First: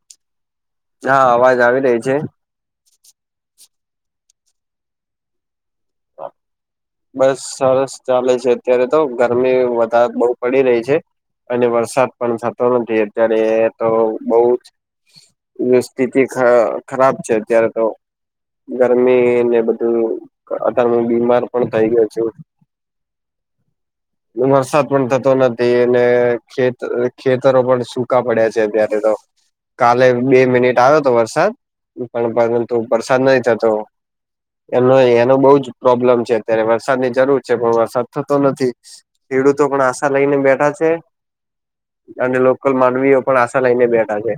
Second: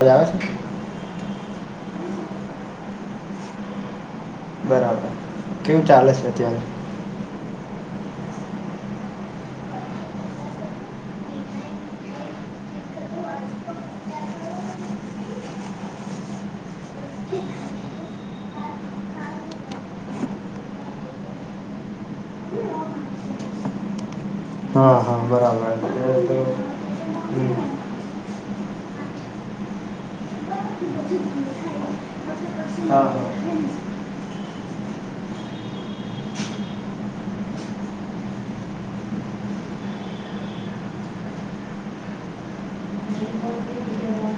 હરા.... હા અવાજ આવી રહી છે. બરાબર કેવું ચાલે છે. અત્યારે બસ સરસ ચાલે છે. અત્યારે તો ગરમી વધારે બહ પડી રહી છે. અને વરસાદ પણ થતો નથી. અત્યારે તો બહુ જ સ્થિતિ ખરાબ ચર્ચા તો. ગરમી ને બધું અતાર બીમાર. પણ થકી તો છે. વરસાદ હા પણ હા થતો બરાબર નથી. અને અત્યારે તો ખેત ખેતરો હમ. પણ શુ. કા પડ્યા છે અત્યારે કાલે બે મિનિટ તો વરસાદ. પણ પરંતુ હા વરસાદ હા નહી થતો. એનો એનો બહુ જ પ્રોબ્લમ છે. અત્યારે વરસાદની જરૂર છે. પણ વરસાદ થતો નથી. ખેડૂતો પણ આશા લઈને બેઠા છે. અને લોકલ માનવીઓ પણ આશા લઈને બેઠા છે.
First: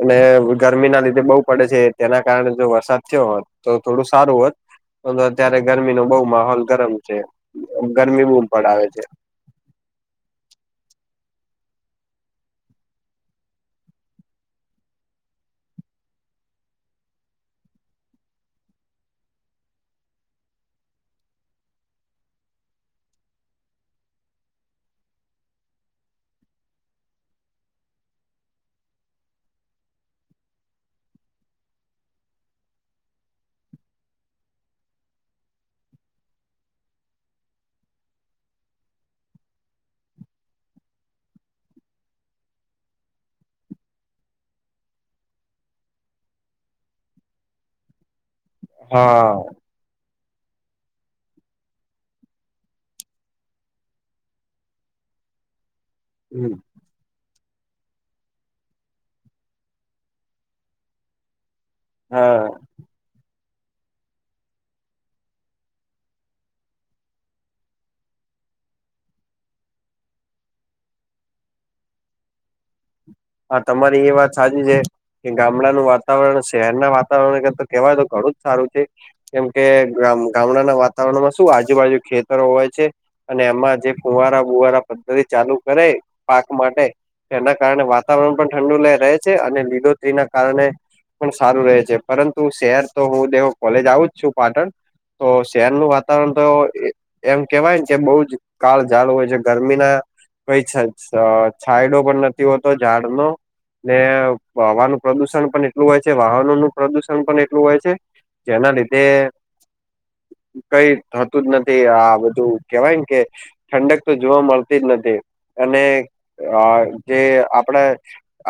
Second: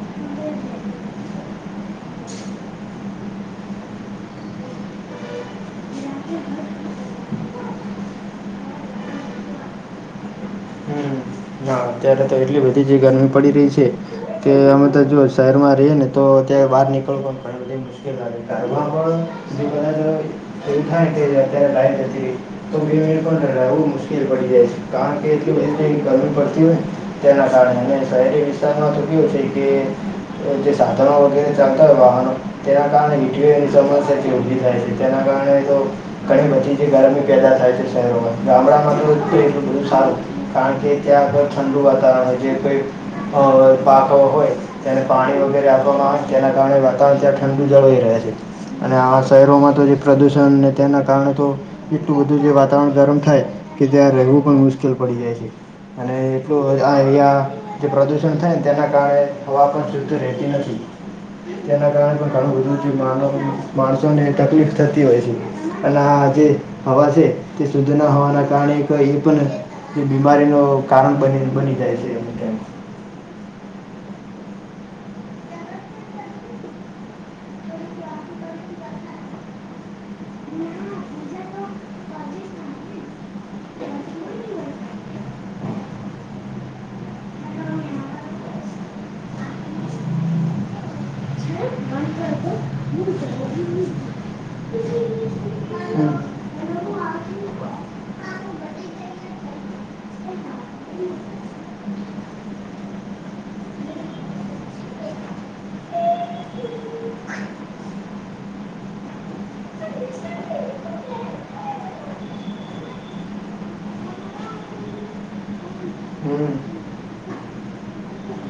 અને ગરમી ના લીધે બહુ પડે છે. તેના કારણે જો વરસાદ થયો હોત તો થોડું સારું હોત. અત્યારે ગરમી નો બહુ માહોલ ગરમ છે. ગરમી બહુ પડા આવે છે. હમ ના.... અત્યારે તો એટલી બધી જે ગરમી પડી રહી છે. કે અમે તો જો શહેરમાં રહીએ ને તો ત્યારે બહાર નીકળવું મુશ્કેલ આવે. એવું થાય કે અત્યારે લાઈટ જતી રહી. તો બે મિનિટ પણવું મુશ્કેલ પડી જાય છે. કારણ કે એટલી બધી પડે. તેના કારણે અ શહેરી વિસ્તારમાં ગયો છે. કે જે સાધનો વગેરે ચાલતા હોય વાહનો તેના કારણે ઠ એની સમસ્યા જે ઉભી થાય છે. તેના કારણે [inaudible] તો ઘણી બધી જે ગરમી પેદા થાય છે. શહેરોમાં ગામડામાં તો એટલું બધું સારું કારણ કે ત્યાં આગળ. ઠંડુ વાતાવરણ હતા. જે કઈ પાક હોય. તેને પાણી વગેરે આપવામાં આવે તેના કારણે વાતાવરણ તં ઠંડુ જળવાઈ રહ્યા છે. અને આવા હા. શહેરોમાં તો જે પ્રદુષણ તેના કારણે તો એટલું બધું જે વાતાવરણ ગરમ થાય કે જીયા રહેવું પણ મુશ્કેલ પડી જાય છે અને હમ એલું આ એરિયા જે પ્રદૂષણ થાય ને તેના કારણે હવા પણ જૂતી રહેતી નથી. તેના કારણે હા. પણ [unintelligible] મા માણસોને તકલીફ થતી હોય છે અને આ જે હવા છે તે શુદ્ધ ના હોવાના કારણે એ પણ બીમારી ન કારણ બને બની જાય છે [unintelligible] હા તમારી એ વાત સાચી છે કે ગામડાનું વાતાવરણ શહેરના વાતાવરણ કરતા કેહેવાય તો ઘણું જ સારું છે કેમ કે ગામડાના વાતાવરણમાં શું આજુબાજુ ખેતરો હોય છે અને એમાં જે ફુવારા બુવારા પદ્ધતિ ચાલુ કરે પાક માટે એના કારણે વાત વાતાવરણ પણ ઠંડુ રહે છે અને લીલોત્રીના કારણે પણ સારું રહે છે પરંતુ શહેર તો હું દેવ કોલેજ આવું જ છું પાટણ તો શહેરનું વાતાવરણ તો એમ કેવાય ને જે બઉ જ કાળઝાળ હોય છે ગરમીના કઈ છાયડો પણ નથી હોતો ઝાડનો ને હવાનું પ્રદુષણ પણ એટલું હોય છે વાહનો નું પ્રદુષણ પણ એટલું હોય છે જેના લીધે કઈ થતું જ નથી આ બધું કેવાય ને કે ઠંડક તો જોવા મળતી જ નથી અને હમ. જે આપડા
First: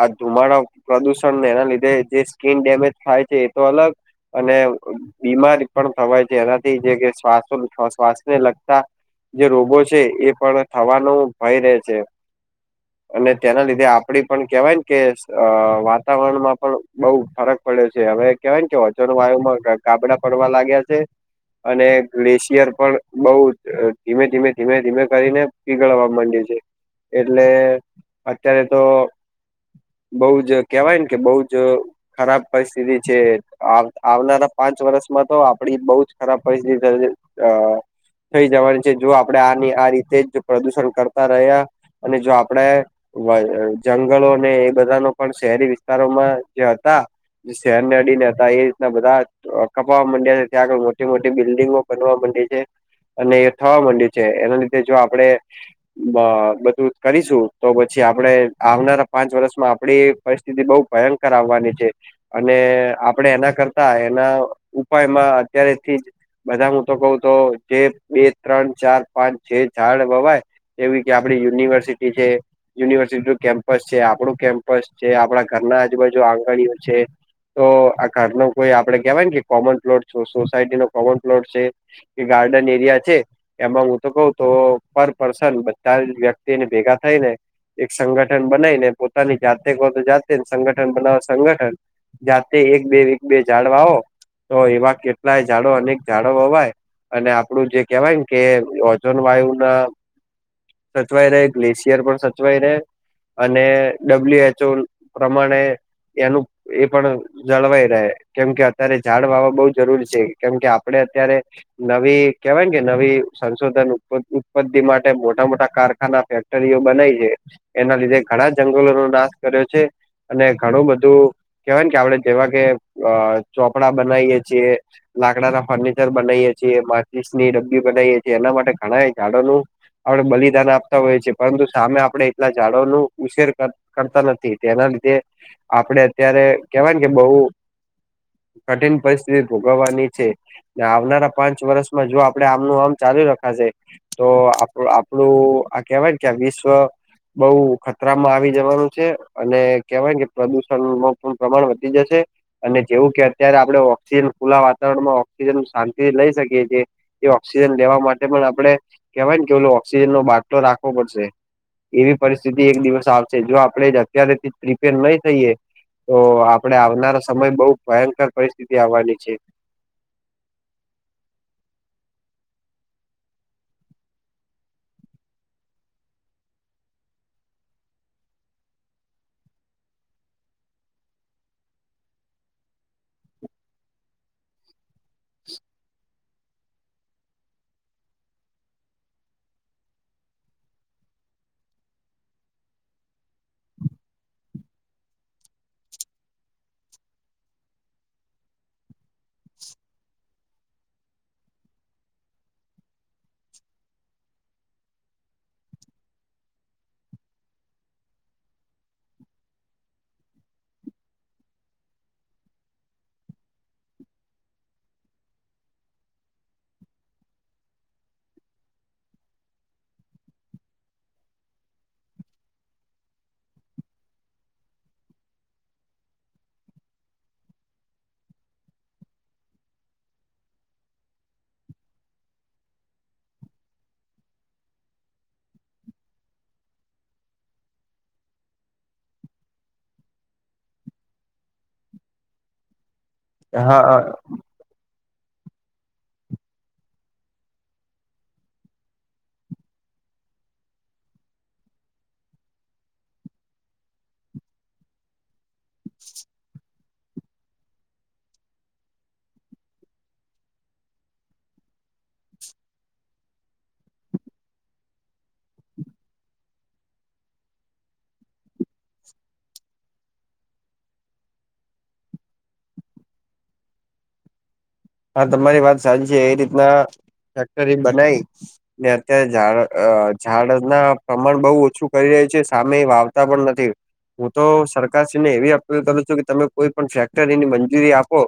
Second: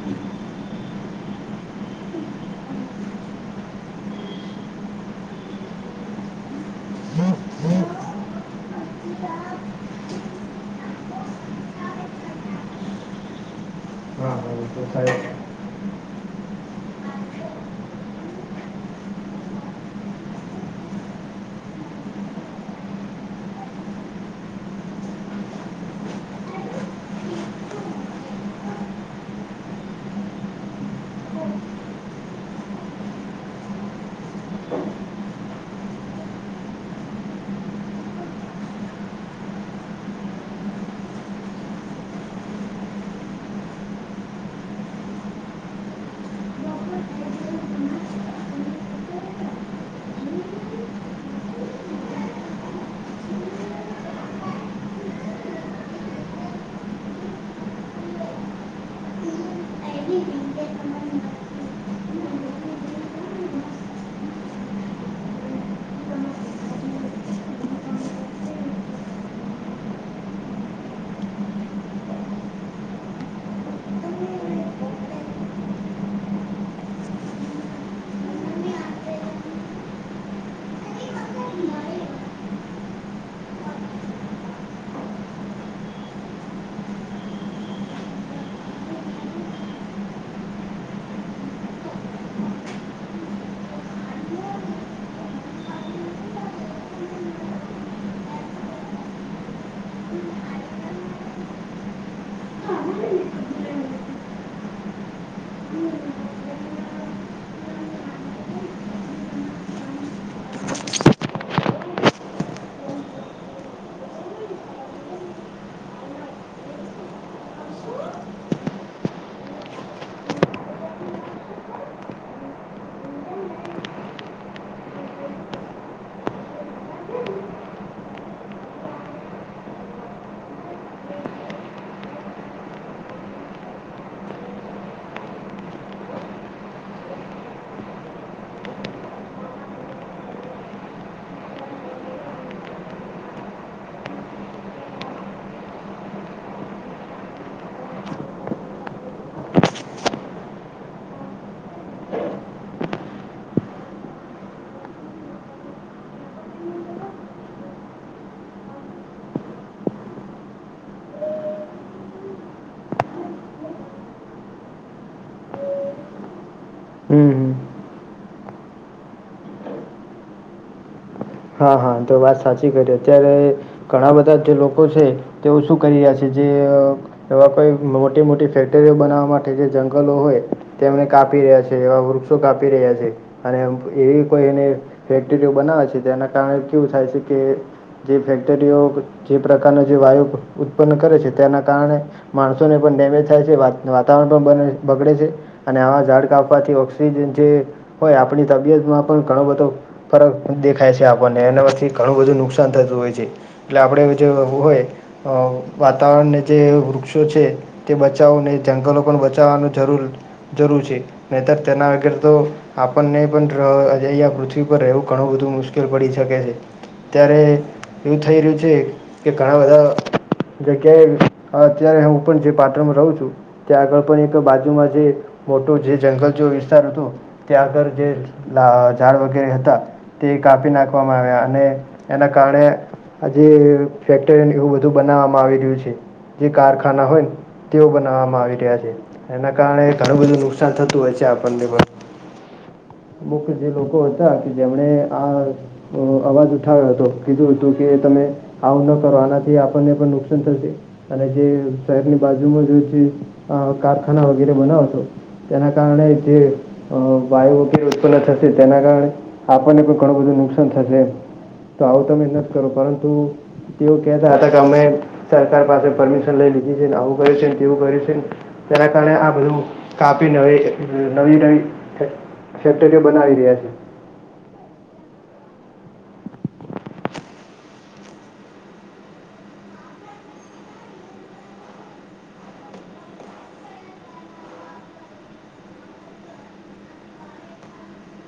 આ ધુમાડા પ્રદુષણને એના લીધે જે સ્કીિન ડેમેજ થાય છે એ તો અલગ અને બીમારી પણ થવાય છે એનાથી જે કે શ્વાસ હમ શ્વાસને લગતા જે રોગો છે એ પણ થવાનો ભય રહે છે અને તેના લીધે આપડી હા પણ હા એ કેહેવાય તો ને કે થાય જ. વાતાવરણમાં પણ બહુ ફરક પડ્યો છે હવે કેવાયને કે [unintelligible] વાયુ માં ગાબડા પડવા લાગ્યા છે. અને ગ્લેશિયર પણ બઉ ધીમે ધીમે ધીમે ધીમે કરીને પીગળવા માંડ્યું છે એટલે અત્યારે તો બઉ જ કેહેવાય ને કે બઉ જ ખરાબ પરિસ્થિતિ છે આવનારા પાંચ વર્ષમાં તો આપડી બહું જ ખરાબ પરિસ્થિતિ થ અ થઈ જવાની છે જો આપણે આની આ રીતે જ પ્રદુષણ કરતા રહ્યા અને જો આપણેે જંગલો ને એ બધાનો પણ શહેરી વિસ્તારોમાં જે હતા શહેરને અડીને હતા એ રીતના બધા કપાવા માંડ્યા છે ત્યાં આગળ મોટી મોટી બિલ્ડીિંગો બનવા માંડી છે અને એ થવા માંડ્યું છે એના લીધે જો આપડે બધું કરીશું તો આપણે આવનારા પાંચ વર્ષમાં આપડી પરિસ્થિતિ બહુ ભયંકર આવવાની છે અને આપણે એના કરતા એના ઉપાયમાં અત્યારેથી જ બધા હું તો કઉ તો જે બે ત્રણ ચાર પાંચ જે ઝાડ વવાય જેવી કે આપડી યુનિવર્સિટી છે યુનિવર્સિટીનું કેમ્પસ છે આપણું કેમ્પસ છે આપડા ઘરના આજુબાજુ આંગણિયું છે તો આ ઘાટનો કોઈ આપડે કહેવાઈ ને કે કોમન પ્લોટ છે સોસાયટી નો કોમન પ્લોટ છે કે ગાર્ડન એરિયા છે એમાં હું તો કઉ તો પર પર્સન બધા જ વ્યક્તિને ભેગા થાય ને એક સંગઠન બનાવી ને પોતાની જાતે તો જાતે ને સંગઠન બનાવવા સંગઠન જાતે એક-બે, એક-બે ઝાડ વાવો, તો એવા કેટલાય ઝાડો અનેક ઝાડો વવાય. અને આપણું જે કહેવાય ને કે ઓઝોન વાયુ ના સચવાઈ રહે, ગ્લેશિયર પણ સચવાઈ રહે. અને ડબલ્યુ એચ ઓ પ્રમાણે એનું એ પણ જળવાઈ રહે. કેમ કે અત્યારે ઝાડ વાવવા બહુ જરૂરી છે, કેમ કે આપણે અત્યારે નવી કહેવાય ને કે નવી સંશોધન ઉત્પત ઉત્પતદિ માટે મોટા-મોટા કારખાના ફેક ક્ટરીઓ બનાય છે. એના લીધે ઘણા જંગલોનો નાશ કર્યો છે. અને ઘણું બધું કહેવાય ને, કે આપણે જેવા કે અહ ચોપડા બનાઈએ છીએ લાકડાના ફર્નિચર બનાઈએ છીએ, માચીસ ની ડબ્બી બનાઈએ છીએ, એના માટે ઘણાંય ઝાડોનું આપણે બલિદાન આપતા હોઈએ છે. પરંતુ સામે આપ આપણે એટલા ઝાડોનું ઉછેર કર કરતા નથી. તેના લીધે આપણે અત્યારે કહેવાય ને કે બહુ કઠિન પરિસ્થિતિ ભોગવવાની છે. ને આવનારા પાંચ વર્ષમાં જો આપણે આમનું આમ ચાલુ રખાશે તો આપ આપણું આ કહેવાય ને કે આ વિશ્વ બઉ ખતરા માં આવી જવાનું છે. અને કહેવાય ને કે પ્રદુષણનું પણ પ્રમાણ વધી જશે. અને જેવું કે અત્યારે આપણે ઓક્સિજન ખુલ્લા વાતાવરણમાં ઓક્સિજન શાંતિથી લઈ શકીએ છીએ એ ઓક્સિજન લેવા માટે પણ આપણે કહેવાય ને કે ઓલું ઓક્સિજન નો બાટલો રાખવો પડશે. એવી પરિસ્થિતિ એક દિવસ આવશે. જો આપણે જ અત્યારેથી નહીં થઈએ, તો આપ પણે આવનારા હમ સમય હમ. બહુ ભયંકર પરિસ્થિતિ આવવાની છે. હા, હા. એ તો સાચી કરી. અત્યારે ઘણા બધા જે લોકો છે, તેઓ શું કરી રહ્યા છે, જે અહ એવા કોઈ મોટી-મોટી ફેક્ટરીઓ બનાવવા માટે જે જંગલો હોય તેમને કાપી રહ્યા છે, એવા વૃક્ષો કાપી રહ્યા છે. અને એવી કોઈ એને ફેક્ટરીઓ બનાવે છે, તેના કારણે કેવું થાય છે કે જે ફેક્ટરીઓ, જે પ્રકારનો જે વાયુ ઉત્પન્ન કરે છે, તેના કારણે માણસોને પણ ડેમેજ થાય છે, વાત વાતાવરણ પણ બન બગડે છે. અને આવા ઝાડ કાપવાથી ઓક્સિજન જે હોય, આપણી તબિયતમાં પણ ઘણો બધો ફરક દેખાય છે આપણને. એનામાંથી ઘણું બધું નુકસાન થતું હોય છે. એટલે આપણે જેવું હોય અહ વાતાવરણને જે વૃક્ષો છે તે બચાવોને જંગલો પણ બચાવવાનું જરૂર-જરૂર છે. નહીંતર તેના વગર તો આપણને પણ [unintelligible] પૃથ્વી પર રહેવું ઘણું બધું મુશ્ કેલ પડી શકે છે. ત્યારે એવું થઈ રહ્યું છે, કે ઘણા બધા જગ્યાએ અત્યારે હું પણ જે પાટણમાં રહું છું ત્યાં આગળ પણ એક બાજુમાં જે મોટો જે જંગલ જેવો વિસ્તાર હતો ત્યાં આગળ જે લા ઝાડ વગેરે હતા તે કાપી નાખવામાં આવ્યા. અને એના કારણે આ જે ફેક્ટરી ને એવું બધું બનાવવામાં આવી રહ્યું છે. જે કારખાના હોયન તેઓ બનાવવામાં આવી રહ્યા છે. એના કારણે ઘણું બધું નુકસાન થતું હોય છે આપણને પણ. અમુક જે હા લોકો હતા, કે જેમને આ અહ અવાજ ઉઠાવ્યો હતો, કીધું હતું કે તમે આવું ન કરો, આનાથી આપણને પણ નુકસાન થશે. અને જે શહેરની બાજુમાં [unintelligible] અહ કારખાના વગેરે બનાવશો તેના કારણે જે અહ વાયુ ખીણ ઉત્પન્ન થશે. તેના કારણે આપણને પણ ઘણું બધું નુકસાન થશે. તો આવું તમે નથ કરો પરંતુ, તેઓ કેતા હતા કે અમે સરકાર પાસે પરમિશન લઇ લીધી છે, ને આવું કર્યું છે, તેવું કર્યું છે, તેના કારણે આ બધું કાપી ને નવી નવી, ફેક્ટરી બનાવી રહ્યા છે. હા તમારી વાત સાચી છે, આ રીતના ફેક્ટરી બનાઈ, ને અત્યારે ઝાડ અ ઝાડ ના પ્રમાણ બહુ ઓછું કરી રહ્યા છે, ને સામે વાવતા પણ નથી. હું તો સરકારશ્રીને એવી અપીલ કરું છું, કે તમે કોઈ પણ ફેક્ટરીની મંજૂરી આપો.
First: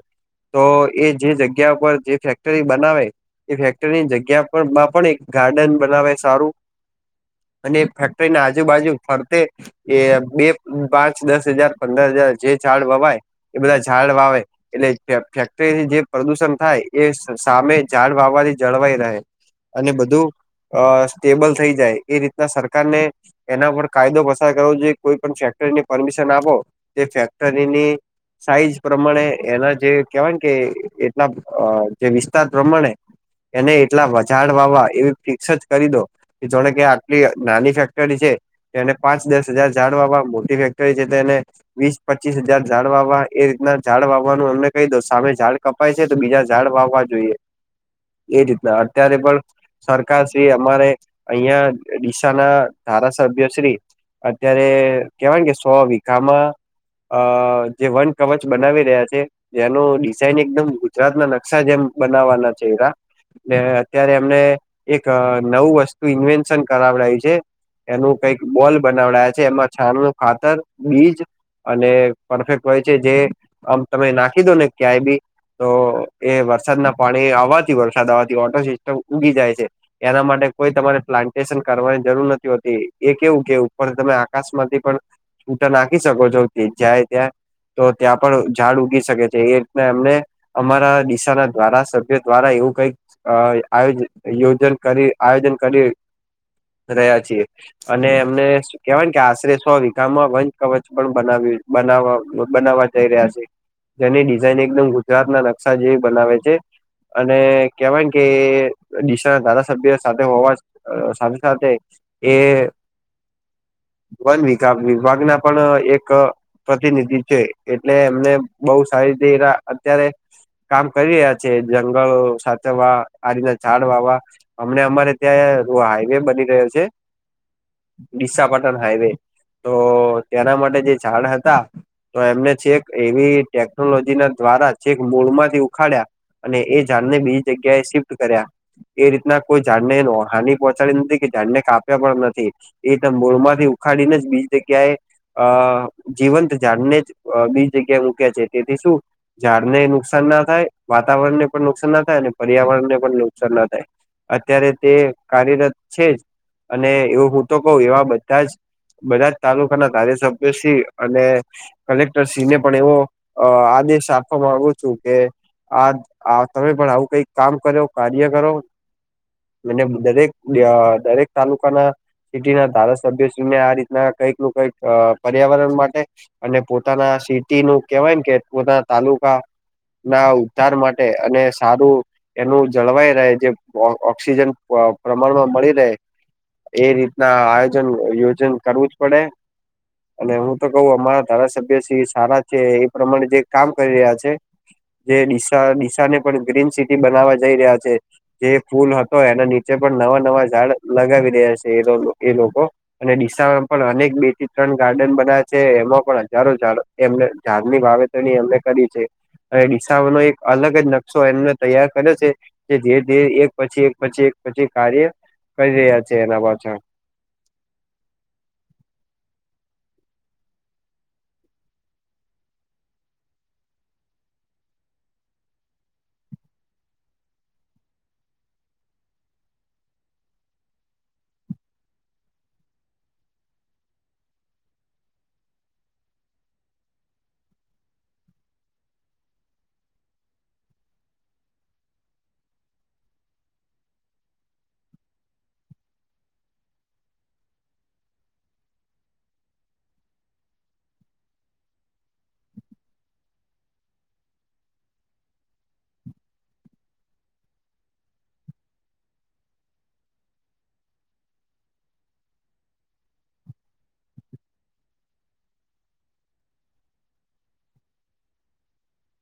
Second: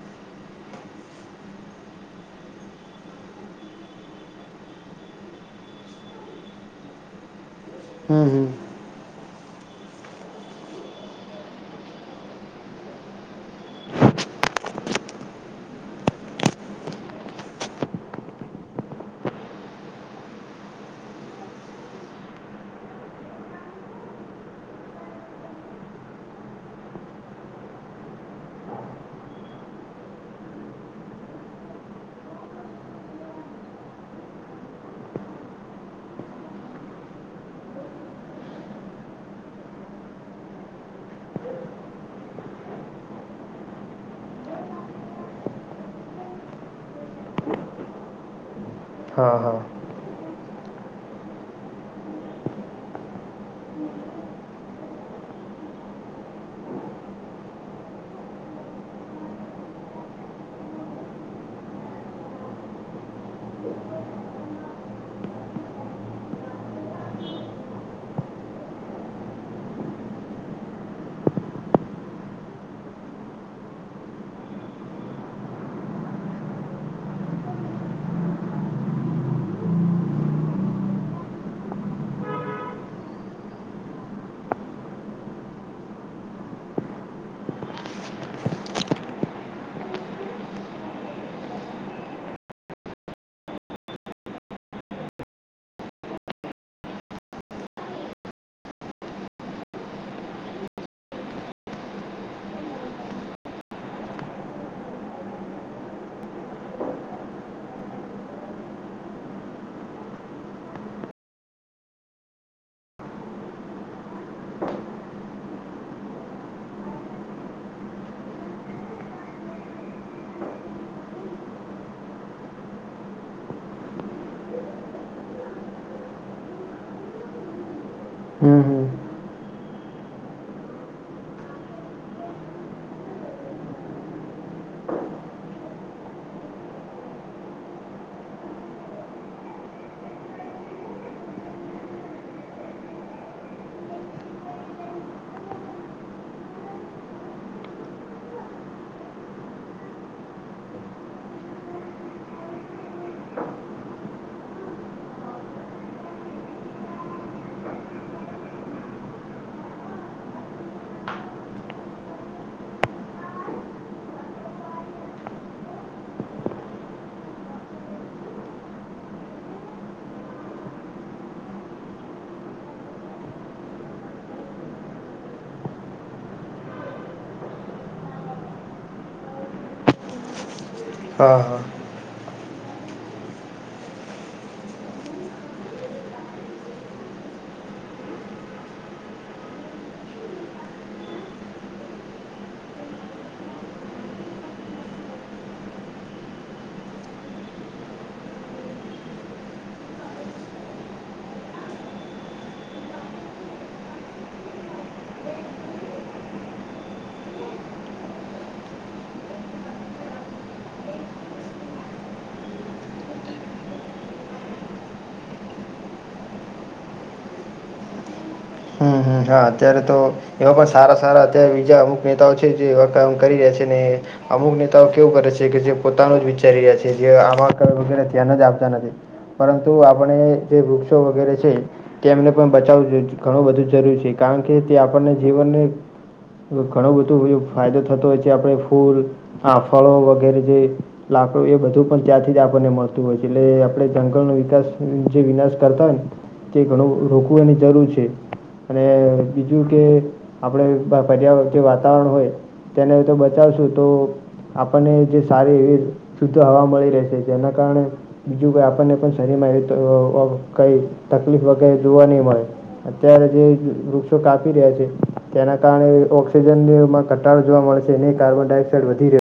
તો એ જે જગ્યા પર જે ફેક્ટરી બનાવે, એ ફેક્ટરીની જગ્યા પર મ પણ એક ગાર્ડન બનાવે, સારુ, અને એ હમ ફેક્ટરી ના હમ આજુબાજુ ફરતે, એ બે પાંચ દસ હજાર પંદર હજાર જે ઝાડ વવાય, એ બધા ઝાડ વાવે એલે ફે ફેક્ટરી ની જે, પ્રદૂષણ થાય, એ સામે ઝાડ વાવવા થી જળવાઈ રહે, અને બધું, આ સ્ટેબલ થઈ જાય, એ રીતના સરકારને, એના પર કાયદો પસાર કરવો જોઈએ કોઈ પણ ફેક્ટરીની પરમિશન આપો તે ફેક્ટરીની સાઈઝ પ્રમાણે એના જે કેવાય કે એટલા અ જે વિસ્તાર પ્રમાણે એને એટલા વ ઝાડ વાવા એવી ફિક્સ જ કરી દો જોણે કે આટલી નાની ફેક્ટરી છે એને પાંચ દસ હજાર જાઝાડ વા મોટી ફેક્ટરી છે તે એને વીસ પચીસ હજાર ઝાડ વાવ એ રીતના ઝાડ વાવવાનું એમને કહી દઉ સામે ઝાડ, કપાય છે તો બીજા ઝાડ વાવવા જોઈએ એ રીત ના અત્યારે હા પણ હા સરકાર શ્રી અમારે અહિયાં ડીશા ના ધારાસભ્ય શ્રી અત્યારે કેવાય કે સો વીઘામાં અ જે વન કવચ બનાવી રહ્યા છે એનો [unintelligible] ન એકદમ ગુજરાત ના નકશા જેમ બનાવવાના ચહેરા અત્યારે એમને એક નવું વસ્તુ ઇન્વેન્શન કરાવડાયું છે. એનું કંઈક બોલ બનાવડાયા છે એમાં છાન નું ખાતર, બીજ અને પરફેક્ટ હોય છે જે આમ તમે નાખી દો ને ક્યાંય બી તો એ વરસાદના પાણી આવવાથી વરસાદ આવવાથી ઓટો સિસ્ટમ ઉગી જાય છે. એના માટે કોઈ તમારે પ્લાન્ટેશન કરવાની જરૂર નથી હોતી એ કેવું કે ઉપર તમે આકાશ માં થી પણ છૂટા નાખી શકો છો જાય ત્યાં તો ત્યાં પણ ઝાડ ઉગી શકે છે એ એમને અમારા દિશા ના ધારા સભ્ય દ્વારા એવું કઈક અ આયોજયોજન કરી આયોજન કરી રહ્યા છીએ. અને એમને કેવાય કે આશરે સો વીઘામાં વંન કવચ પણ બનાવ્યું બના બનાવવા જઈ રહ્યા છે. જેની ડિઝઇન એકદમ ગુજરાત ના નકશા જેવી બનાવે છે. અને કેવાયને કે ડીશા ના ધારાસભ્ય સાથે હોવા સાથે સાથે એ વન વિગા વિભાગના પણ એક પ્રતિનિધિ છે એટલે એમને બહુ સારી રીતે અત્યારે કામ કરી રહ્યા છે જંગલો સાચવવા આ રીતના ઝાડ વાવા અમને અમારે ત્યાં હાઈવે બની રહ્યો છે હમ ડીશાપાટણ હમ હાઈવે તો ત્યાં ના માટે જે ઝાડ હતા તો એમને છેક એવી ટેક કનોલોજી ના દ્વારા ચેક મોળમાંથી ઉખાડ્યા અને એ ઝાડ ને બીજી જગ્યાએ શિફ્ટ કર્યા એ રીતના કોઈ ઝડને હાની પહોચાડી નથી કે ઝાડ ને કાપ્યા પણ નથી. એ તો મોળમાંથી ઉખાડીને જ બીજી જગ્યાએ અહ જીવંત જાણને જ અહ બી જગ્યા મૂક્યા છે તેથી શું ઝાડ ને નુકસાન ના થાય વાતાવરણ ને પણ નુકસાન ના થાય અને પર્યાવરણ ને પણ નુકસાન ના થાય. અત્યારે તે કાર્યરત છે જ અને એવું હું તો કહું એવા બધા જ બધાજ તાલુકાના ધારાસભ્ય શ્રી અને કલેક્ટરશ્રીને પણ એવો અહ આદેશ આપવા માંગુ છું કે આ આ તમે પણ આવું કઈ કામ કર્યો કાર્ય કરો મને દરેક અહ દરેક તાલુકાના સિટી ના ધારાસભ્યશ્રીને આ રીતના કંઈક નું કઈક અહ પર્યાવરણ માટે અને પોતાના સિટી નું કેવાય કે પોતાના તાલુકા ના ઉધાર માટે હા અને હા સારું એનું જળવાઈ રહે જે ઓ ઓક્સિજન પ પ્રમાણમાં મળી રહે એ રીતના આયોજન યોજન કરવું પડે. અને હું તો કઉું અમારા ધારાસભ્ય શ્રી સારા છે એ પ્રમાણે જે કામ કરી રહ્યા છે જે ડીશા ડીશા ને પણ ગ્રીન સિટી બનાવવા જઈ રહ્યા છે. જે ફૂલ હતો એના નીચે પણ નવા નવા ઝાડ લગાવી રહ્યા છે એ લો એ લોકો. અને ડીસામાં પણ અનેક બે થી ત્રણ ગાર્ડન બનાયા છે, એમાં પણ હજારો ઝાડ એમને ઝાડની વાવેતર ને એમને કરી છે. અને ડીસાવાનો એક અલગ જ નકશો એમને તૈયાર કર્યો છે જે ધીરે ધીરે એક પછી એક પછી એક પછી કાર્ય કરી રહ્યા છે, એના પાછળ. હમ્મ હા અત્યારે તો એવા પણ સારા સારા અત્યારે બીજા અમુક નેતાઓ છે, જેવા કામ કરી રહ્યા છે ને અમુક નેતાઓ કેવું કરે છે, કે જે પોતાનું જ વિચારી રહ્યા છે, જે આમાં વગેરે ધ્યાન જ આપતા નથી. પરંતુ આપણે જે વૃક્ષો વગેરે છે, તે એમને પણ બચાવું જોઈ ઘણું બધુંજ જરૂર છે, કારણ કે તે આપણને જીવનને ઘણું બધું ફાયદો થતો હોય છે, આપડે ફૂલ આ ફળો વગેરેજે લાકડું એ બધું પણ ત્યાંથી જ આપણને મળતું હોય છે, એટલે આપણે જંગલનો વિકાસ જે વિનાશ કરતા હોયને તે ઘણું રોકવું એની જરૂર છે, અને બીજું કે આપણે જ્યાં જે વાતાવરણ હોય તેને તો બતાવશું તો આપણને જે સારી એવી શુદ્ધ હવા મળી રહેશે, જેના કારણે બીજું આપણને પણ શરીરમાં એ અહ અહ કંઈ તકલીફ વગેરે જોવા નહીં મળે. અત્યારે જે વૃક્ષો કાપી રહ્યા છે, તેના કારણે ઓક્સિજનમાં ઘટાડો જોવા મળેશે નહીં કાર્બનડાયોક્સ તે વધી રહી